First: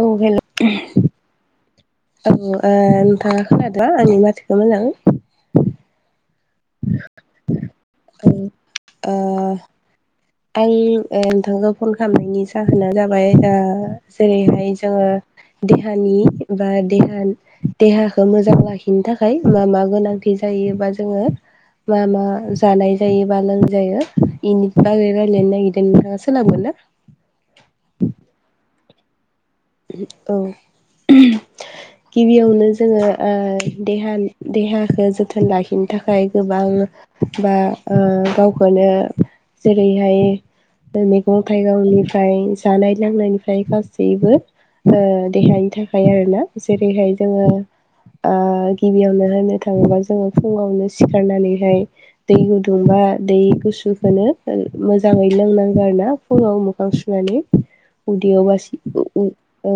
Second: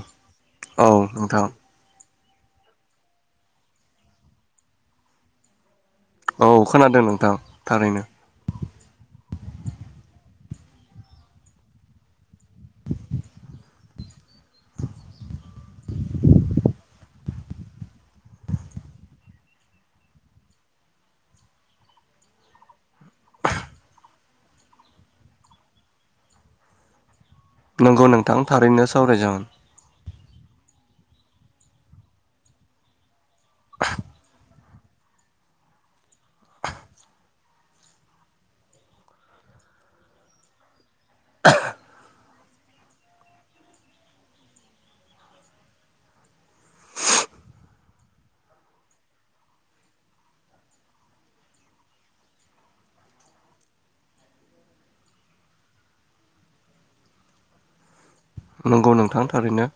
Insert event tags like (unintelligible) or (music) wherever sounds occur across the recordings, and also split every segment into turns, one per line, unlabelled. औ हेल'
औ नोंथां
औ ओ नोंथाङा खोनादोंबा आंनि माथोखौ मोजाङै
औ खोनादों नोंथां थारैनो
ओ आं ओ नोंथांखौ फन खालामनायनि जाहोना जाबाय जेरैहाय जोङो देहानि बा देहाखौ मोजां लाखिनो थाखाय मा मा गोनांथि जायो जायोबा जोङो मा मा जानाय जायोबा लोंजायो ओरै रायज्लायनो नागिरदों नोंथाङा सोलाबगोनना
सावराय जागोन
औ गिबियावनो जोङो ओ देहा देहाखौ जोथोन लाखिनो थाखाय गोबां बा ओ गावखौनो जेरैहाय मैगं थाइगंनिफ्राय जानाय लोंनायनिफ्राय गासैबो ओ देहानि थाखाय आरोना जेरैहाय जोङो । ओ गिबियावनो होननो थाङोबा जोङो फुङावनो सिखारनानैहाय दै गुदुं बा दै गुसुखौनो मोजाङै लोंनांगौ आरो ना फुङाव मोखां सुनानै उदैयाव बासि
नंगौ नोंथां थारैनो
औ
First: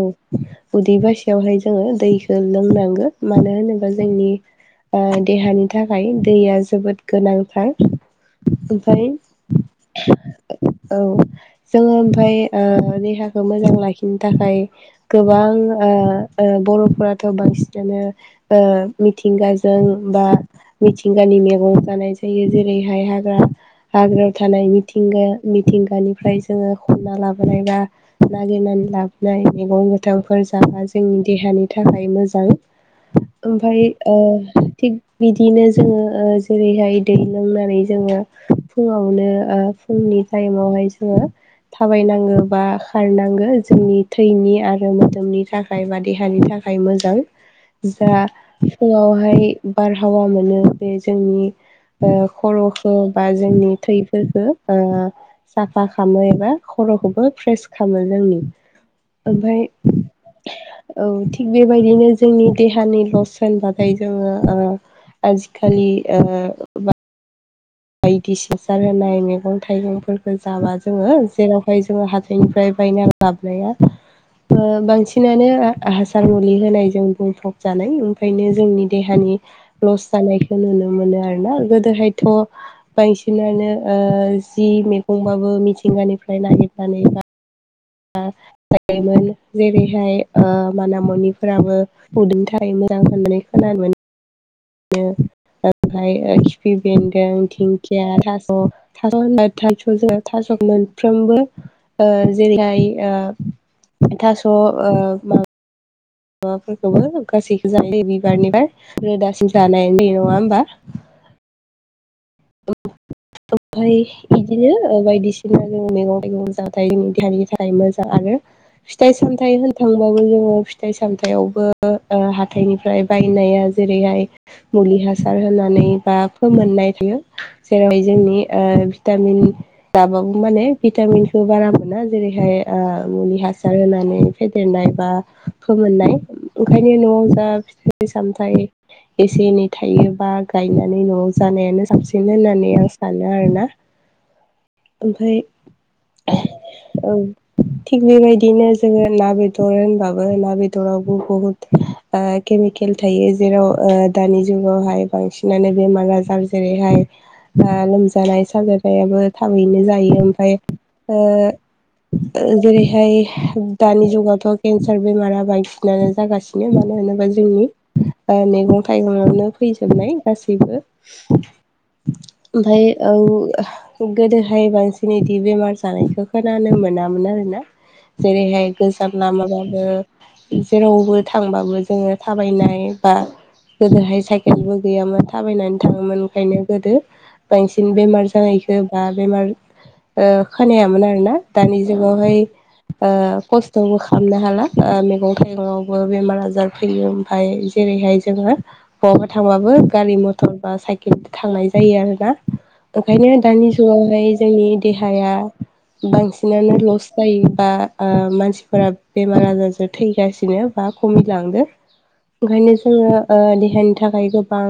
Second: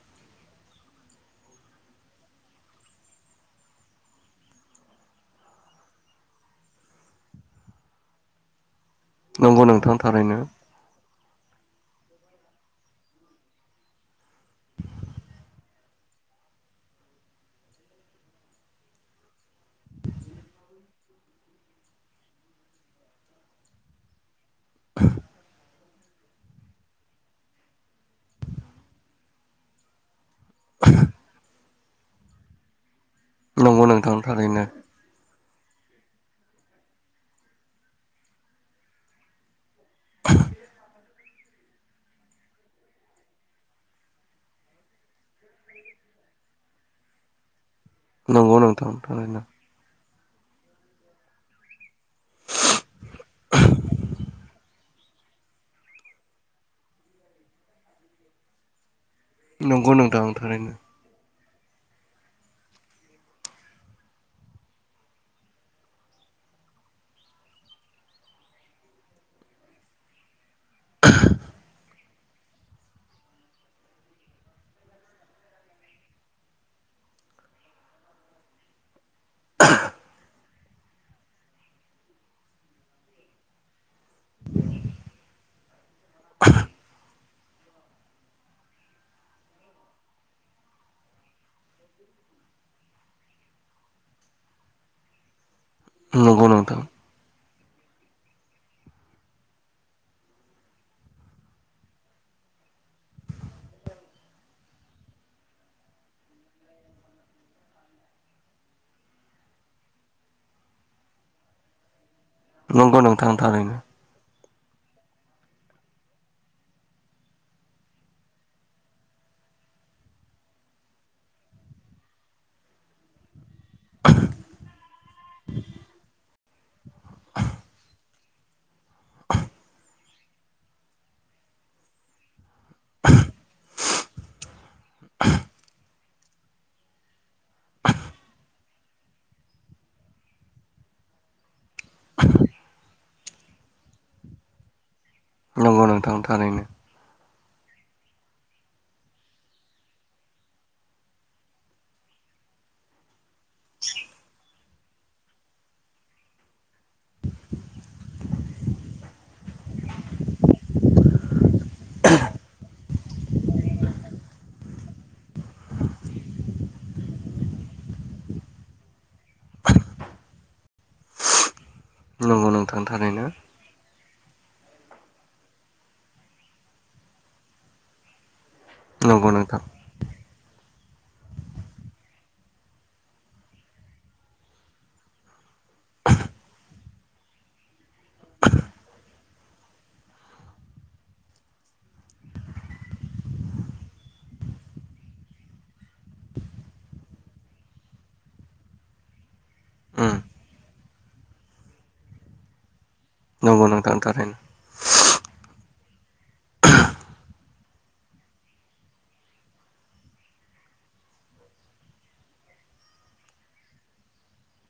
उदै बासियावहाय जोङो दैखौ लोंनांगोन मानो होनोबा जोंनि ओ देहानि थाखाय दैया जोबोद गोनांथार । ओमफ्राय
नंगौ नोंथां थारैनो
औ जोङो ओमफ्राय ओ देहाखौ मोजां लाखिनो थाखाय गोबां ओ ओ बर'फोराथ' बांसिनानो ओ मिथिंगाजों बा मिथिंगानि मेगं जानाय जायो जेरैहाय हाग्रा हाग्रायाव थानाय मिथिंगा मिथिंगानिफ्राय जोङो खनना लाबोनाय बा नागिरनानै लाबोनाय मैगं गोथांफोर जाबा जोंनि देहानि थाखाय मोजां ओमफ्राय
नंगौ
ओ
नोंथां थारैनो
थिग बिदिनो जोङो ओ जेरैहाय दै लोंनानै जोङो फुङावनो ओ फुं नि टाइमावहाय जोङो थाबायनांगौ बा खारनांगौ जोंनि थैनि आरो मोदोमनि थाखाय बा देहानि थाखाय मोजां जा
नंगौ नोंथां थारैनो
फुङावहाय बारहावा मोनो बे जोंनि ओ खर'खौ बा जोंनि थैफोरखौ साफा खालामो एबा बो फ्रेस खालामो जोंनि ओमफ्राय
नंगौ नोंथां थारैनो
औ थिग बेबायदिनो जोंनि देहानि लस होनबाथाय जोङो ओ आजिखालि ओ बायदि सिसार होनाय मैगं थाइगंफोरखौ जाबा जोङो जेरावहाय जोङो हाथायनिफ्राय बायना लाबो नाया बांसिनानो हासार मुलि होनायजों बुंफब जानाय ओंखायनो जोंनि देहानि लस जानायखौ नुनो मोनो आरोना गोदोहायथ' बांसिनानो ओ जि मैगंबाबो मिथिंगानिफ्राय नाहबनानै बा आ जेरैहाय माना मनिफोराबो उदैनि थाखाय मोजां होननानै खोनादों। (unintelligible) ओमफ्राय
नंगौ
खिफि
नोंथां
बेन्दों दिंखिया थास' (unintelligible) मोनफ्रोबो जाय ओ थास' ओ माबा माबाफोरखौबो गासैखौ जानाय बिबारनि फ्राय रोदासिम जानाय जायो नङा होमबा।
नंगौ नोंथां थारैनो।
बिदिनो बायदिसिना जों मैगं थाइगं जाथाय जोंनि देहानि थाखाय मोजां आरो फिथाइ सा मथायाइ होननो थांबाबो जोङो फिथाइ सामथायावबो हाथाइनिफ्राय बायनाया जेरैहाय मुलि हासार होनानै बा फोमोननाय थायो। जेरैहाय जोंनि ओ भिटामिन लाबाबो माने भिटामिनखौ बारा मोना जेरै मुलि हासार होनानै फेदेरनाय बा फोमोननाय ओंखायनो न' फिथाइ सामथाइ एसे एनै थायोबा गायनानै न'आव जानायानो साबसिन। बिनो होननानै आं सानो आरो ना ओमफाय।
औ नोंथां थारैनो।
औ। थिग बेबायदिनो जोङो ना बेदर होनबाबो ना बेदरावबो बहुत ओ केमिकेल थायो जेराव दानि जुगावहाय बांसिनानो बेमार आजार जेरैहाय लोमजानाय साजानायाबो थाबैनो जायो ओमफ्राय जेरैहाय दानि जुगावथ' केन्सार बेमारा बायदिसिनानो जागासिनो माने होनोबा जोंनि मैगं थाइगङावनो फैजोबनाय गासैबो
औ
ओमफ्राय औ गोदोहाय बांसिन इदि बेमार जानायखौ खोनानो मोनामोन आरोना। जेरैहाय गोजान
नंगौ नोंथां
लामाबाबो जेरावबो थांबाबो जोङो थाबायनाय बा गोदोहाय साइकेलबो गैयामोन थाबायनानै थाङोमोन ओंखायनो। गोदो बांसिन बेमार जानायखौ बा बेमार खोनायामोन आरो ना दानि जुगावहाय ओ खस्थ'बो खालामनो हाला मैगं थाइगङावबो बेमार आजार फैयो ओमफ्राय। जेरैहाय जोङो बहाबा थांबाबो गारि
उम
मथर बा साइकेल थांनाय जायो आरोना ओंखायनो
नंगौ
दानि
नोंथां
जुगावहाय
थारैनो
जोंनि देहाया बांसिनानो लस जायोबा मानसिफोरा बेमार आजारजों थैगासिनो बा (unintelligible) ओंखायनो जोङो देहानि थाखाय गोबां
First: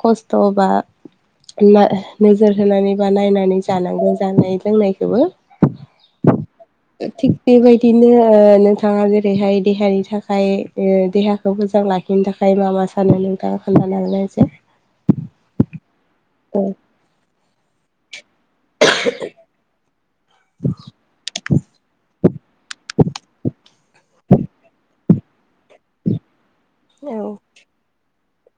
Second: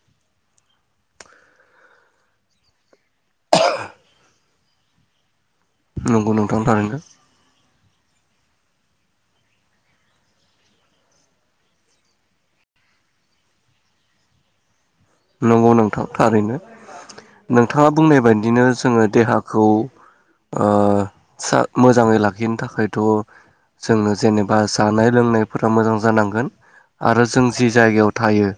खस्थ' बा नोजोर होनानै बा नायनानै जानांगौ जानाय लोंनायखौबो
नंगौ नोंथां थारैनो
थिग बेबायदि नो नोंथाङा जेरैहाय देहानि थाखाय देहाखौ मोजां लाखिनो थाखाय माबा सानो नोंथाङा खोन्थानो हागोनना एसे।
नंगौ नोंथां थारैनो नोंथाङा बुंनाय बायदि। बिदिनो जोङो देहाखौ मोजाङै लाखिनो थाखायथ' जों जेनेबा जानाय लोंनायफोरा मोजां जानांगोन आरो जों जि जायगायाव थायो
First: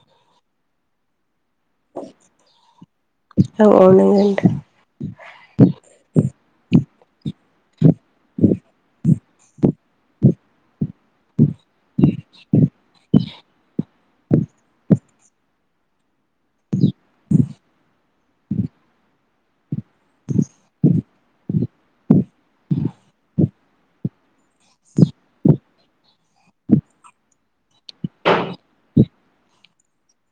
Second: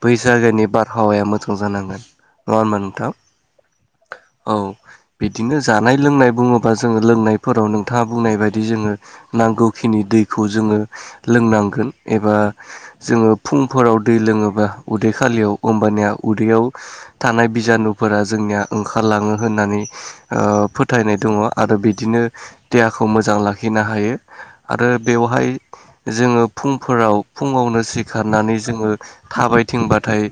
बै जायगानि बा रहावाया मोजां जानांगोन नङा होनबा नोंथां?
औ औ नंगौ नोंथां
औ बिदिनो जानाय लोंनाय बुङोबा जोङो लोंनाय फोराव नोंथाङा बुंनाय बायदि जोङो नांगौखिनि दैखौ जोङो लोंनांगोन एबा जोङो फुंफोराव दै लोङोबा उ उदै खालियाव होमबानिया उदैयाव थानाय बिजानुफोरा जोंनिया ओंखारलाङो होननानै ओ फोथायनाय दङ आरो बिदिनो देहाखौ मोजां लाखिनो हायो आरो बेवहाय जोङो फुंफोराव फुङावनो सिखारनानै जोङो थाबायथिंबाथाय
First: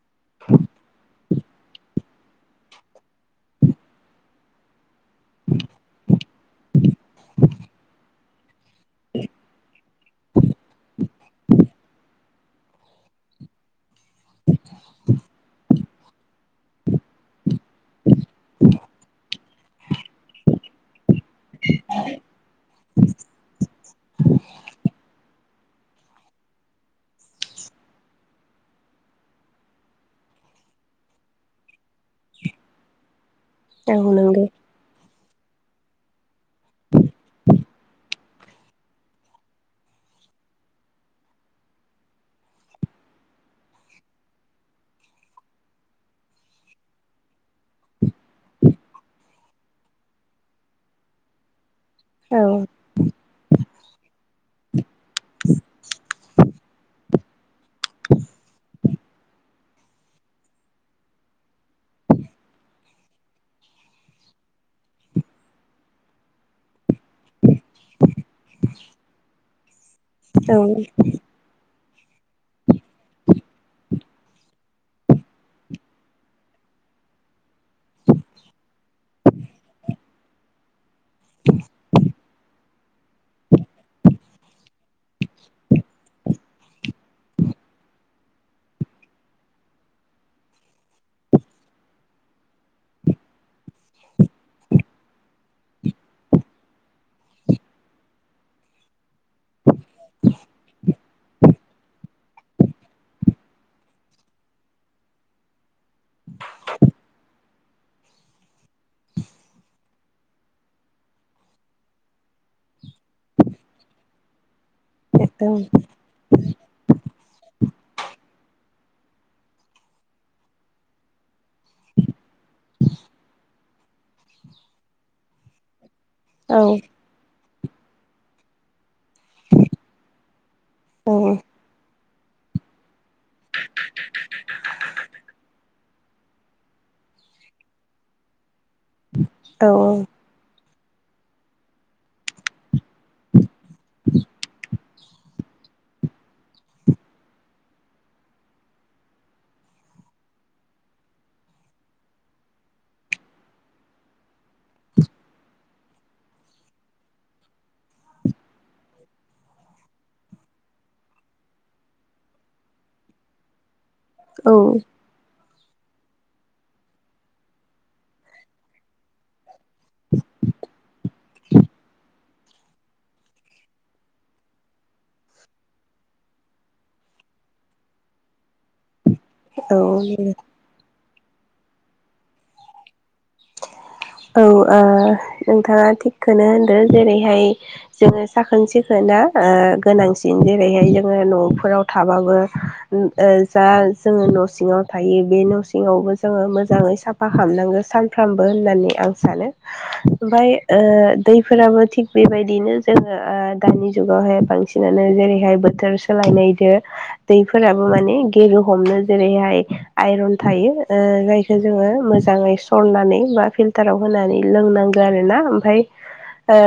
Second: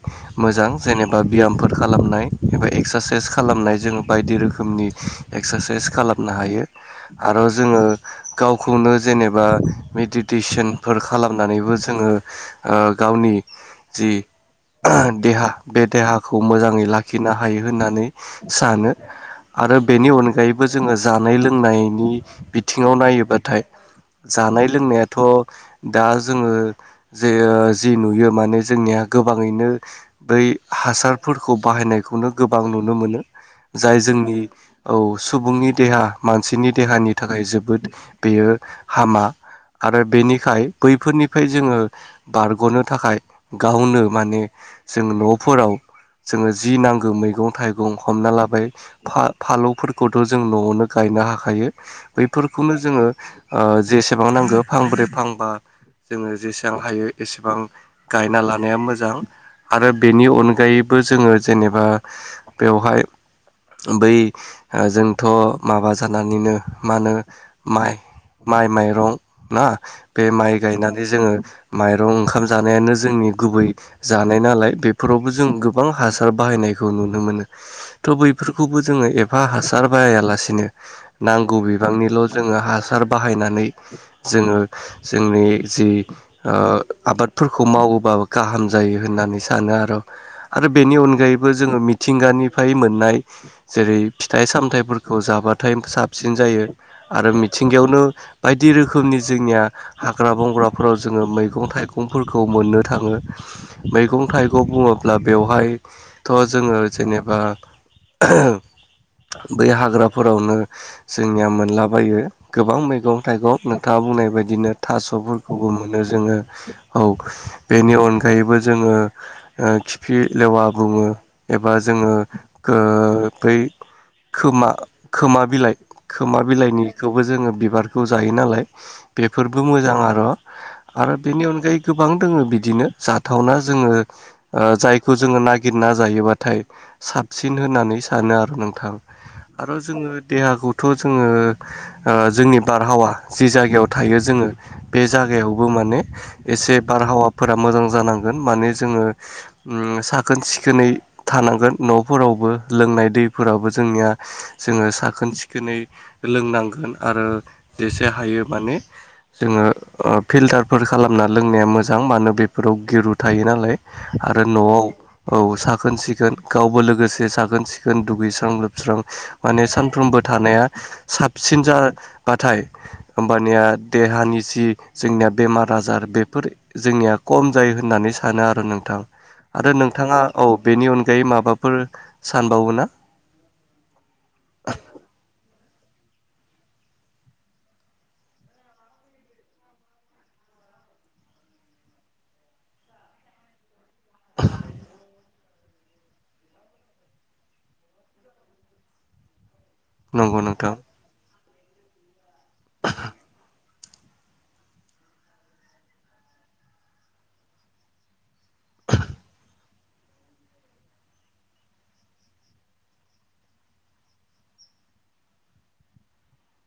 मोजां जेनेबा बियामफोर खालामनाय एबा एक्सारसाइस खालामनाय जोङो बायदि रोखोमनि एक्सारसाइस खालामनो हायो आरो जोङो गावखौनो जेनेबा मेडिटेसनफोर खालामनानैबो जोङो ओ गावनि जि देहा बे देहाखौ मोजाङै लाखिनो हायो होननानै सानो आरो बेनि अनगायैबो जोङो जानाय लोंनायनि बिथिङाव नायोबाथाय जानाय लोंनायाथ' दा जोङो जे ओ जि नुयो माने जोंनिया गोबां ङैनो बै हासारफोरखौ बाहायनायखौनो गोबां नुनो मोनो जाय
औ
जोंनि
नंगौ
औ सुबुंनि देहा मानसिनि देहानि थाखाय जोबोद बेयो हामा आरो बेनिखाय बैफोरनिफ्राय जोङो बारगनो थाखाय गावनो माने जों नफोराव जोङो जि नांगौ मैगं थाइगं हमना लाबाय फा- फालौफोरखौथ जों नआवनो गाय यनो हाखायो बैफोरखौनो जोङो ओ जेसेबां नांगौ फांब्रै फांबा जोङो जेसेबां हायो एसेबां गायना लानाया मोजां मोजां आरो बेनि अनगायैबो जोङो जेनेबा बेवहाय बै ओ जोंथ' माबा जानानैनो मा होनो माइ माइ माइरं ना बे माइ गायनानै जोङो माइरं ओंखाम जानायानो जोंनि गुबै जानाय नालाय बेफोरावबो जों गोबां हासार बाहायनायखौ नुनो मोनो थ बैफोरखौबो जोङो एप एफा हासार बाहायालासिनो नांगौ बिबांनिल जोङो हासार बाहायनानै जोङो जोंनि जि ओ आबादफोरखौ मावोबा गाहाम जायो होननानै सानो आरो आरो बेनि अनगायैबो जोङो मिथिंगानिफ्राय मोननाय जेरै फिथाइ सामथाइफोरखौ जाबाथाय साबसिन जायो आरो मिथिंगायावनो बायदि रोखोमनि जोंनिया हाग्रा बंग्राफोराव जोङो मैगं थाइगंफोरखौ मोननो थाङो मैगं थाइगं बुङोब्ला बेवहायथ' जोङो जेनेबा बै हाग्राफोरावनो जोंनिया मोनलाबायो गोबां मैगं थाइगं नोंथाङा बुंनाय बायदिनो
औ औ औ
थास'फोरखौबो मोनो जोङो औ बेनि अनगायैबो जोङो ओ खिफि लेवा बुङो एबा जोङो ओ बै खोमा खोमा बिलाइ खोमा
औ
बिलाइनिखौबो जोङो बिबारखौ जायो नालाय बेफोरबो मोजां आर आरो बेनि अनगायै गोबां दङ बिदिनो जा थावना जोङो ओ जायखौ जोङो नागिरना जायोबाथाय साबसिन होननानै सानो आरो नोंथां
ओ
आरो जोङो देहाखौ थ जोङो ओ जोंनि बारहावा जि जायगायाव थायो जोङो बे जायगायावबो मा माने एसे बारहावाफोरा मोजां जानांगौ गोन माने जोङो ओम साखोन सिखोनै थानांगोन नफोरावबो लोंनाय दै फोराबो जोंनिया जोङो साखोन सिखोनै लोंनांगोन आरो जेसे हा हायो माने‌ जोङो ओ फिलटारफोर खालामना लोंनाया मोजां माने बेफोराव गिरु थायो नालाय आरो नआव औ साखोन सिखोन गावबो लोगोसे साखोन सिखोन दुगैस्रां लोबस्रां माने सानफ्रोमबो थानाया आं साबसिन जाबाथाय होमबानिया देहानि जि जोंनिया बेमार आजार बेफोर जोंनिया खम जायो होननानै सानो आरो नोंथां आरो नोंथाङा औ बेनि अन अनगायै माबाफोर सानबावोना?
औ ओ नोंथाङा थिग खौनो होनदों जेरैहाय जोङो साखोन सिखोना ओ ओ गोनांसिन जेरैहाय जोङो न'फोराव थाबाबो ओ जा जोङो न' सिङाव थायो बे न' सिङावबो जोङो मोजाङै साफा खालामनांगौ सान सानफ्रामबो होननानै आं सानो
नंगौ
ओमफ्राय
नोंथां
ओ दैफोराबो थिग बेबायदिनो जोङो ओ दानि जुगावहाय बांसिनानो जेरैहाय बोथोर सोलायनायजों दैफोराबो माने गेरु हमनो जेरैहाय आयरन थायो जायखौ जोङो मोजाङै सु सरनानै बा फिल्टाराव होनानै लोंनांगौ आरोना ओमफ्राय ओ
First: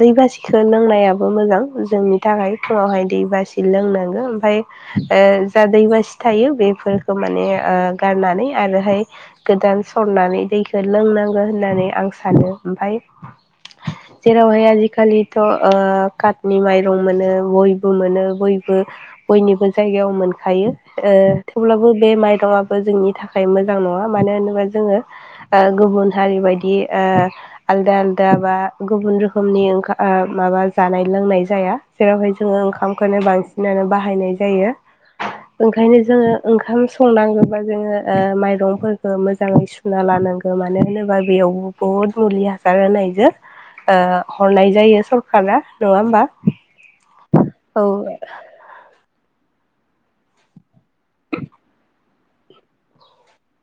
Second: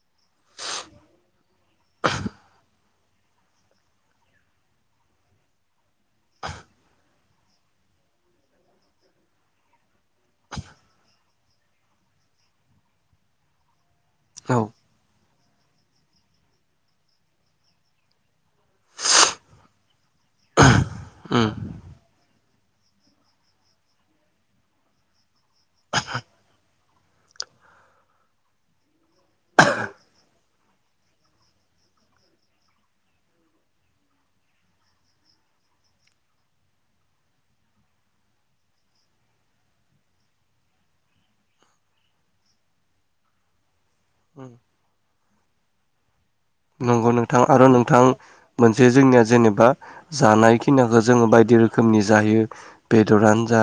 दै बासिखौ लोंनायाबो मोजां जोंनि थाखाय फुङावहाय दैबासि लोंनांग गो ओमफ्राय ओ जा दैबासि थायो बेफोरखौ माने ओ गारनानै आरोहाय गोदान सरनानै दैखौ लोंनांगौ होननानै आं सानो ओमफ्राय
औ
जेरावहाय आजिखालि थ' ओ काटनि माइरं मोनो गयबो मोनो गय बो बयनिबो जायगायाव मोनखायो ओ
उम
थेवब्लाबो बे माइरंआ बो जोंनि थाखाय मोजां नङा मानो होनोबा जोङो ओ गुबुन हारि बायदि ओ आलादा आलादा बा गुबुन रोखोमनि ओं माबा जानाय लोंनाय जाया जेरावहाय जोङो ओंखामखौनो बांसिनानो बाहायनाय जायो ओंखायनो जोङो ओंखाम संनांगौबा जोङो ओ माइरंफोरखौ मोजाङै सुना लानांगौ ओ मानो होनोबा बेयावबो बुहुत मुलि हासार होनायजों ओ हरनाय जायो स खाना नङा होमबा
नंगौ नोंथां आरो
औ
नोंथां मोनसे जोंनिया जेनेब जेनेबा जानायखिनिखौ जोङो बायदि रोखोमनि जायो बेदरानो जा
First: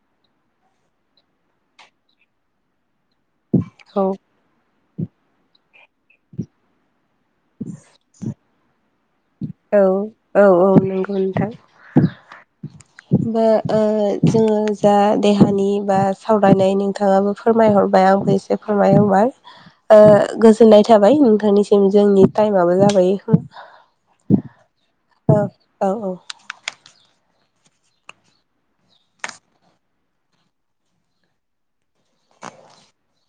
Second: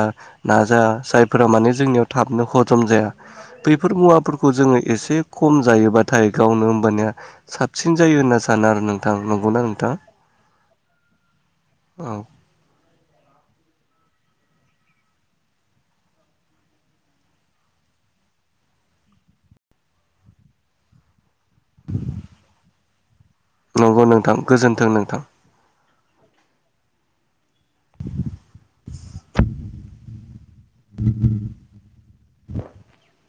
ना जा जायफोरा माने जोंनियाव थाबनो हजम जाया बेफोर
औ
मुवाफोरखौ जोङो एसे खम जायोबाथाय गावनो होमबानिया साबसिन जायो होनना सानो आरो नों
औ औ औ नंगौ नोंथां
औ
होमबा ओ जोङो जा देहानि बा सावरायनाय नोंथाङाबो फोरमायहर बाय आंखौ एसे फोरमायहोबाय ओ गोजोननाय थाबाय नोंथांनिसिम जोंनि टाइमाबो जाबाय
नंगौ नोंथां गोजोन्थों नों
ओ औ औ (inaudible)
(inaudible)